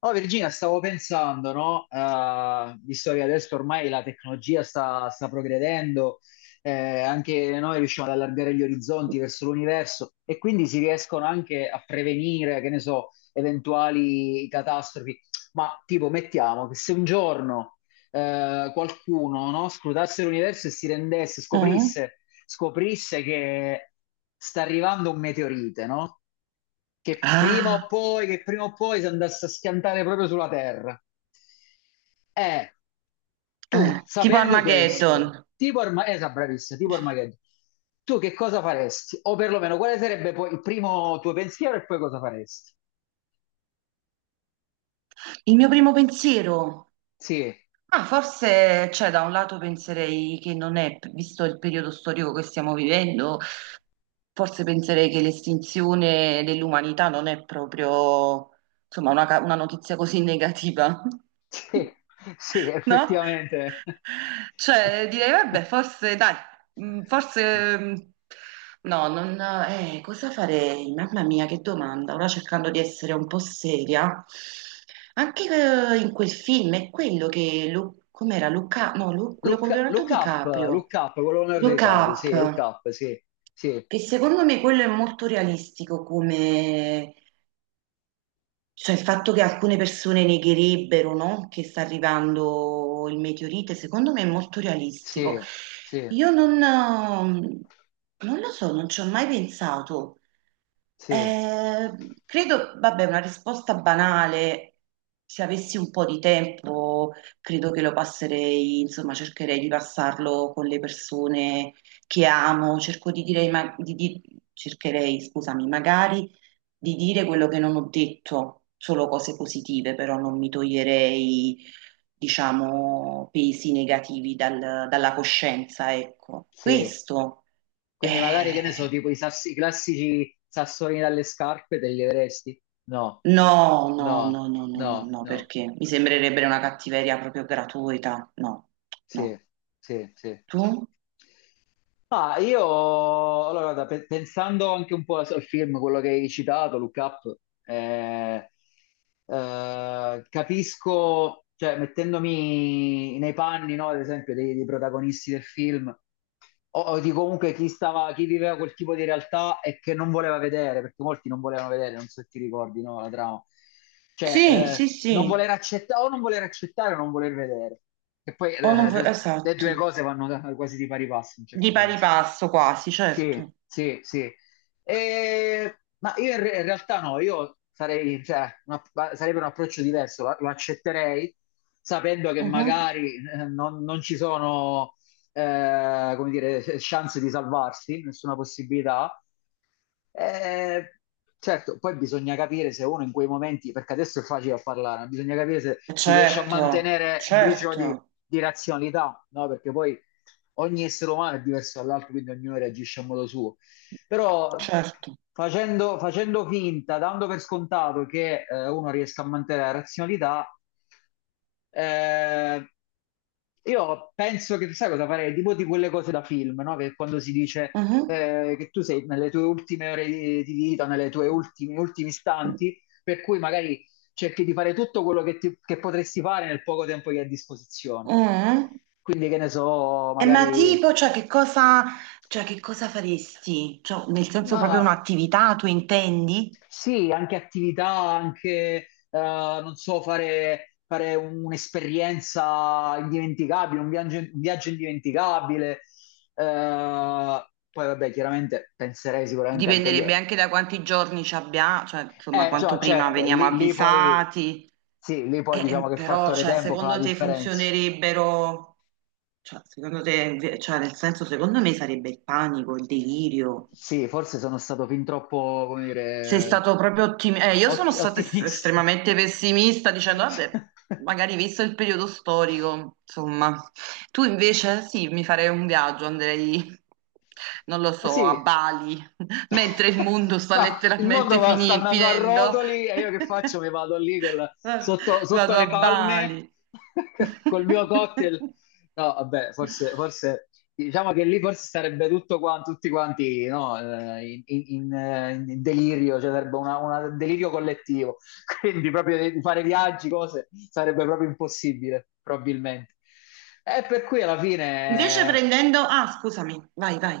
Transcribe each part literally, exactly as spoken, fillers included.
Oh Virginia, stavo pensando, no? Eh, visto che adesso ormai la tecnologia sta, sta progredendo, eh, anche noi riusciamo ad allargare gli orizzonti verso l'universo e quindi si riescono anche a prevenire, che ne so, eventuali catastrofi. Ma tipo, mettiamo che se un giorno eh, qualcuno, no, scrutasse l'universo e si rendesse, Eh? scoprisse, scoprisse che sta arrivando un meteorite, no? che prima o Ah, poi, che prima o poi si andasse a schiantare proprio sulla terra. Eh, Tu, eh, tipo sapendo questo, Armageddon. tipo ormai, esatto, bravissimo, tipo Armageddon, tu che cosa faresti? O perlomeno, quale sarebbe poi il primo tuo pensiero e poi cosa faresti? Il mio primo pensiero. Sì, Ah, forse, cioè, da un lato penserei che non è, visto il periodo storico che stiamo vivendo, forse penserei che l'estinzione dell'umanità non è proprio, insomma, una, ca- una notizia così negativa. sì, sì, no? effettivamente. Cioè, direi, vabbè, forse, dai, mm, forse, mm, no, non, eh, cosa farei? Mamma mia, che domanda. Ora cercando di essere un po' seria. Anche eh, in quel film è quello che, Lu- com'era, Luca, no, Lu- quello Look, con Leonardo look up, DiCaprio, look up, con Leonardo Look DiCaprio, sì, look Up, up, sì, sì, che secondo me quello è molto realistico come, cioè il fatto che alcune persone negherebbero, no, che sta arrivando il meteorite, secondo me è molto realistico. sì, sì, Io non, eh, non lo so, non ci ho mai pensato. sì, Eh, credo, vabbè, una risposta banale, se avessi un po' di tempo, credo che lo passerei, insomma, cercherei di passarlo con le persone che amo, cerco di dire, ma- di- di- cercherei, scusami, magari di dire quello che non ho detto, solo cose positive, però non mi toglierei, diciamo, pesi negativi dal- dalla coscienza, ecco. sì. Questo Quindi magari, che ne so, eh, tipo i, sassi- i classici sassolini dalle scarpe te li avresti? No, No, no, no, no, no, no, no, no, no, no. perché mi sembrerebbe una cattiveria proprio gratuita. No, Sì, no. sì, sì. Tu? Ah, io, allora, guarda, pe- pensando anche un po' al film, quello che hai citato, Look Up, eh, eh, capisco, cioè, mettendomi nei panni, no, ad esempio, dei, dei protagonisti del film, o, o di comunque chi stava, chi viveva quel tipo di realtà e che non voleva vedere, perché molti non volevano vedere, non so se ti ricordi, no, la trama. Cioè, Sì, sì, eh, non sì. voler accettare o non voler accettare o non voler vedere. E poi O non vuoi- eh, le Esatto. due cose vanno quasi di pari passo in un Di certo pari senso. passo quasi, Sì, certo. sì, sì. E- ma io in, re- in realtà no, io sarei, cioè, una- ma sarebbe un approccio diverso, lo, lo accetterei sapendo che Mhm. magari eh, non, non ci sono, eh, come dire, eh, chance di salvarsi, nessuna possibilità, eh, certo, poi bisogna capire se uno in quei momenti, perché adesso è facile a parlare, ma bisogna capire se si riesce a Certo, mantenere un briciolo di, certo, di razionalità, no? Perché poi ogni essere umano è diverso dall'altro, quindi ognuno reagisce a modo suo. Però certo. facendo, facendo finta, dando per scontato che eh, uno riesca a mantenere la razionalità, eh, io penso che sai cosa farei? Tipo di quelle cose da film, no? Che quando si dice Mhm. eh, che tu sei nelle tue ultime ore di, di vita, nelle tue ultimi, ultimi istanti, per cui magari cerchi di fare tutto quello che, ti- che potresti fare nel poco tempo che hai a disposizione. Mm? Quindi, che ne so, E ma magari, tipo, cioè che cosa, cioè, che cosa faresti? Cioè, nel senso ma proprio un'attività, tu intendi? sì, anche attività, anche, eh, non so, fare, fare un'esperienza indimenticabile, un viaggio, un viaggio indimenticabile. Eh, poi, vabbè, chiaramente penserei sicuramente anche agli... Dipenderebbe anche da quanti giorni ci abbiamo, cioè insomma Eh, quanto cioè, prima certo, veniamo lì, lì poi, avvisati. sì, lì Eh, poi diciamo eh, che il però, fattore cioè, tempo fa la secondo te differenza. funzionerebbero, cioè, secondo te, cioè, nel senso, secondo me sarebbe il panico, il delirio. Sì, forse sono stato fin troppo, come Sei dire, stato proprio ottimista. Eh, io sono ot- stata es- ottimista. estremamente pessimista dicendo, vabbè, magari visto il periodo storico, insomma. Tu invece sì, mi farei un viaggio, andrei, non lo Eh so, a sì, Bali, mentre il mondo sta ma il mondo letteralmente va- sta fini- andando a finendo. rotoli e io che faccio? Mi vado lì col- sotto, sotto Vado a le palme Bali. col mio cocktail. No, vabbè, forse, forse diciamo che lì forse sarebbe tutto qua, tutti quanti no, eh, in, in- in, eh, in delirio, cioè sarebbe una- una- un delirio collettivo. Quindi proprio di fare viaggi, cose, sarebbe proprio impossibile, probabilmente. E per cui alla Invece fine. prendendo... Ah, scusami, vai, vai,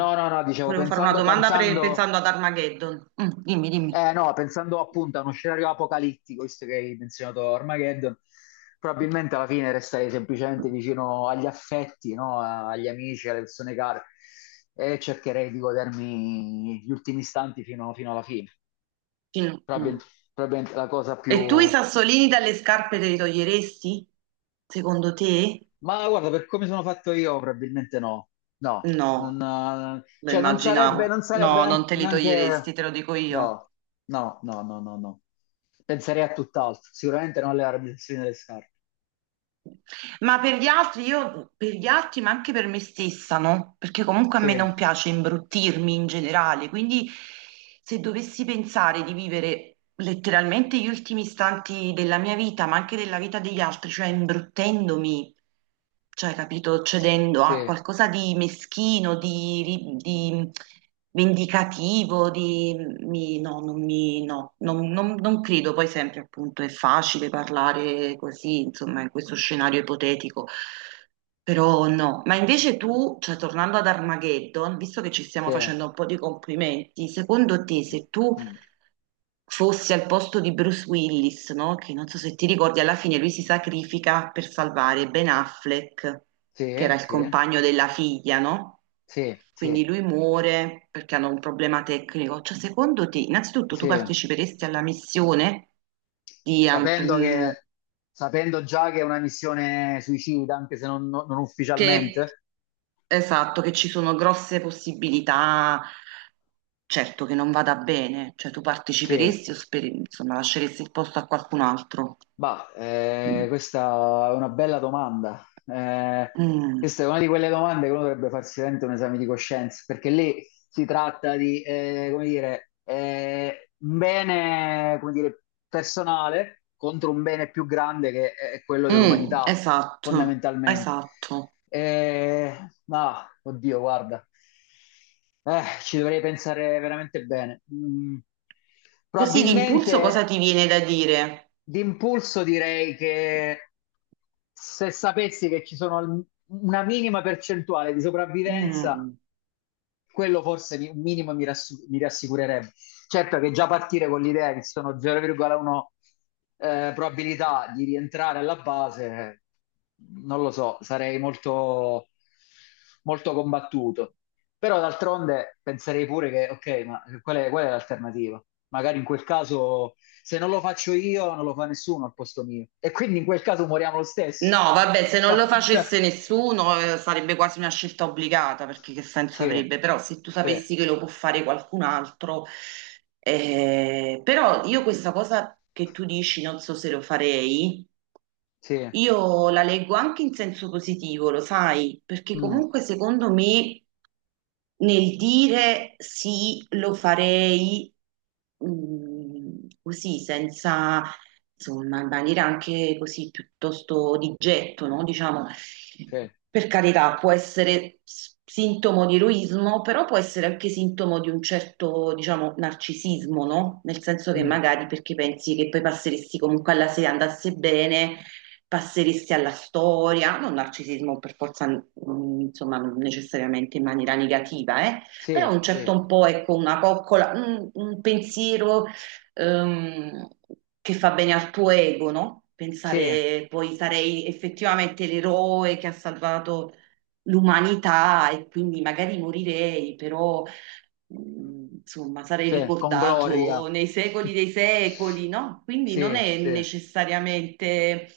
No, no, no, Ti dicevo, volevo fare una pensando, domanda pre- pensando, pensando ad Armageddon. Mm, dimmi, dimmi. eh, no, pensando appunto a uno scenario apocalittico, visto che hai menzionato Armageddon, probabilmente alla fine resterei semplicemente vicino agli affetti, no? A- Agli amici, alle persone care e cercherei di godermi gli ultimi istanti fino, fino alla fine. Film- Probabil- mm. probabilmente la cosa E più, tu i sassolini dalle scarpe te li toglieresti? Secondo te? ma guarda, per come sono fatto io, probabilmente no. No, non, No, eh, lo cioè non sarebbe, immaginavo. non sarebbe No, non nean- te li toglieresti, neanche... te lo dico io. No, no, no, no, no, no. Penserei a tutt'altro. Sicuramente non alle armi delle scarpe. Ma per gli altri, io per gli altri, ma anche per me stessa, no? Perché comunque a Sì, me non piace imbruttirmi in generale, quindi se dovessi pensare di vivere letteralmente gli ultimi istanti della mia vita, ma anche della vita degli altri, cioè imbruttendomi, cioè, capito, cedendo a sì, qualcosa di meschino, di, ri- di vendicativo, di mi- no, non mi, no, non, non- non credo. Poi sempre, appunto, è facile parlare così, insomma, in questo scenario ipotetico. Però no, ma invece tu, cioè tornando ad Armageddon, visto che ci stiamo sì. facendo un po' di complimenti, secondo te se tu Mm. fosse al posto di Bruce Willis, no? Che non so se ti ricordi, alla fine lui si sacrifica per salvare Ben Affleck, che era Sì, il sì, compagno della figlia, no? sì, sì, Quindi lui muore perché hanno un problema tecnico. Cioè, secondo te, innanzitutto tu sì. parteciperesti alla missione di, an- Sapendo mm, che, sapendo già che è una missione suicida, anche se non, non- non che, ufficialmente. esatto, che ci sono grosse possibilità, certo che non vada bene, cioè tu Sì, parteciperesti o speri- insomma, lasceresti il posto a qualcun altro? bah, eh, Mm, questa è una bella domanda. Eh, questa è una di quelle domande che uno dovrebbe farsi veramente un esame di coscienza, perché lì si tratta di, eh, come dire, eh, un bene, come dire, personale contro un bene più grande che è quello mm, dell'umanità, esatto, fondamentalmente. esatto. Eh, ma, oddio, guarda, eh, ci dovrei pensare veramente bene. Mm. Così d'impulso cosa Probabilmente. ti viene da dire? D'impulso direi che se sapessi che ci sono al- una minima percentuale di sopravvivenza, Mm. quello forse mi- un minimo mi, rassu- mi rassicurerebbe. Certo che già partire con l'idea che sono zero virgola uno eh, probabilità di rientrare alla base, non lo so, sarei molto, molto combattuto. Però d'altronde penserei pure che, ok, ma qual è, qual è l'alternativa? Magari in quel caso, se non lo faccio io, non lo fa nessuno al posto mio. E quindi in quel caso moriamo lo stesso. No, vabbè, se non lo facesse nessuno, eh, sarebbe quasi una scelta obbligata, perché che senso Sì, avrebbe? Però se tu sì. sapessi che lo può fare qualcun altro, eh, però io questa cosa che tu dici, non so se lo farei, Sì, io la leggo anche in senso positivo, lo sai, perché mm, comunque secondo me nel dire sì, lo farei, mm, così, senza, insomma, in maniera anche così piuttosto di getto, no? Diciamo, sì, per carità, può essere s- sintomo di eroismo, però può essere anche sintomo di un certo, diciamo, narcisismo, no? Nel senso che mm, magari perché pensi che poi passeresti comunque alla se andasse bene passeristi alla storia, non narcisismo per forza, mh, insomma, non necessariamente in maniera negativa, eh, sì, però un sì, certo un po', ecco, una coccola, un, un pensiero, ehm, che fa bene al tuo ego, no? sì, Pensare poi sarei effettivamente l'eroe che ha salvato l'umanità e quindi magari morirei, però mh, insomma sarei sì, con Gloria. ricordato nei secoli dei secoli, no? Quindi non Sì, è sì, necessariamente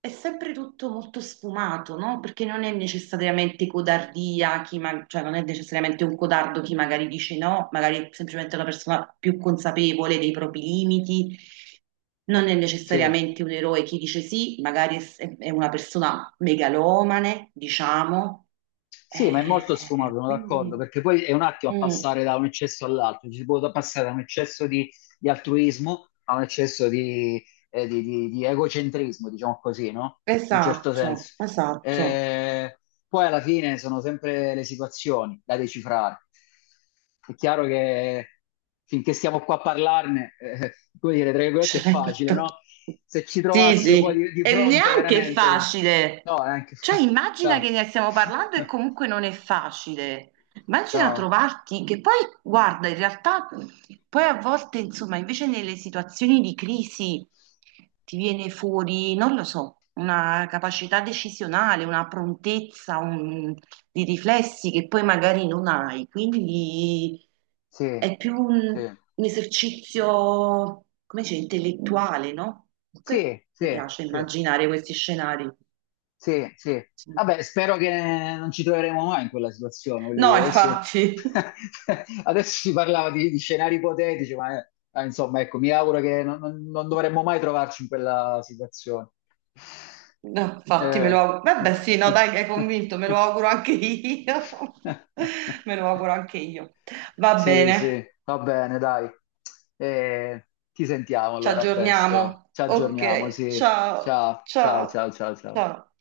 è sempre tutto molto sfumato, no? Perché non è necessariamente codardia, chi ma- cioè non è necessariamente un codardo chi magari dice no, magari è semplicemente una persona più consapevole dei propri limiti, non è sì. necessariamente un eroe chi dice sì, magari è, s- è una persona megalomane, diciamo. Sì, ma è molto sfumato, Eh, sono d'accordo, quindi, perché poi è un attimo a mm, passare da un eccesso all'altro, ci si può passare da un eccesso di, di altruismo a un eccesso di, eh, di- di- di egocentrismo, diciamo così, no? In un certo esatto, senso. esatto. Eh, poi alla fine sono sempre le situazioni da decifrare. È chiaro che finché stiamo qua a parlarne, eh, come dire, tra virgolette è facile, Certo. no? Se ci Sì, trovassimo poi sì. di, di E fronte neanche è veramente... facile. No, è anche... Cioè, immagina che no. ne stiamo parlando e comunque non è facile. Immagina No, trovarti, che poi, guarda, in realtà, poi a volte, insomma, invece nelle situazioni di crisi ti viene fuori, non lo so, una capacità decisionale, una prontezza, un- di riflessi che poi magari non hai. Quindi... sì, È più sì, un, un esercizio, come dice, intellettuale, no? Comunque sì, mi sì, piace sì, immaginare questi scenari. sì, sì. Sì. Vabbè, spero che non ci troveremo mai in quella situazione, voglio No, dire, adesso, infatti, adesso si parlava di, di scenari ipotetici, ma eh, eh, insomma, ecco, mi auguro che non, non- non dovremmo mai trovarci in quella situazione. no, infatti me lo Eh. auguro. Vabbè, sì, no, dai, che hai convinto, me lo auguro anche io. Me lo auguro anche io. Va Sì, bene, sì, va bene, dai. Eh, ti sentiamo ci allora, a presto. aggiorniamo. Ci Ok, aggiorniamo, sì. ciao, Ciao, ciao, ciao, ciao, ciao, ciao. ciao.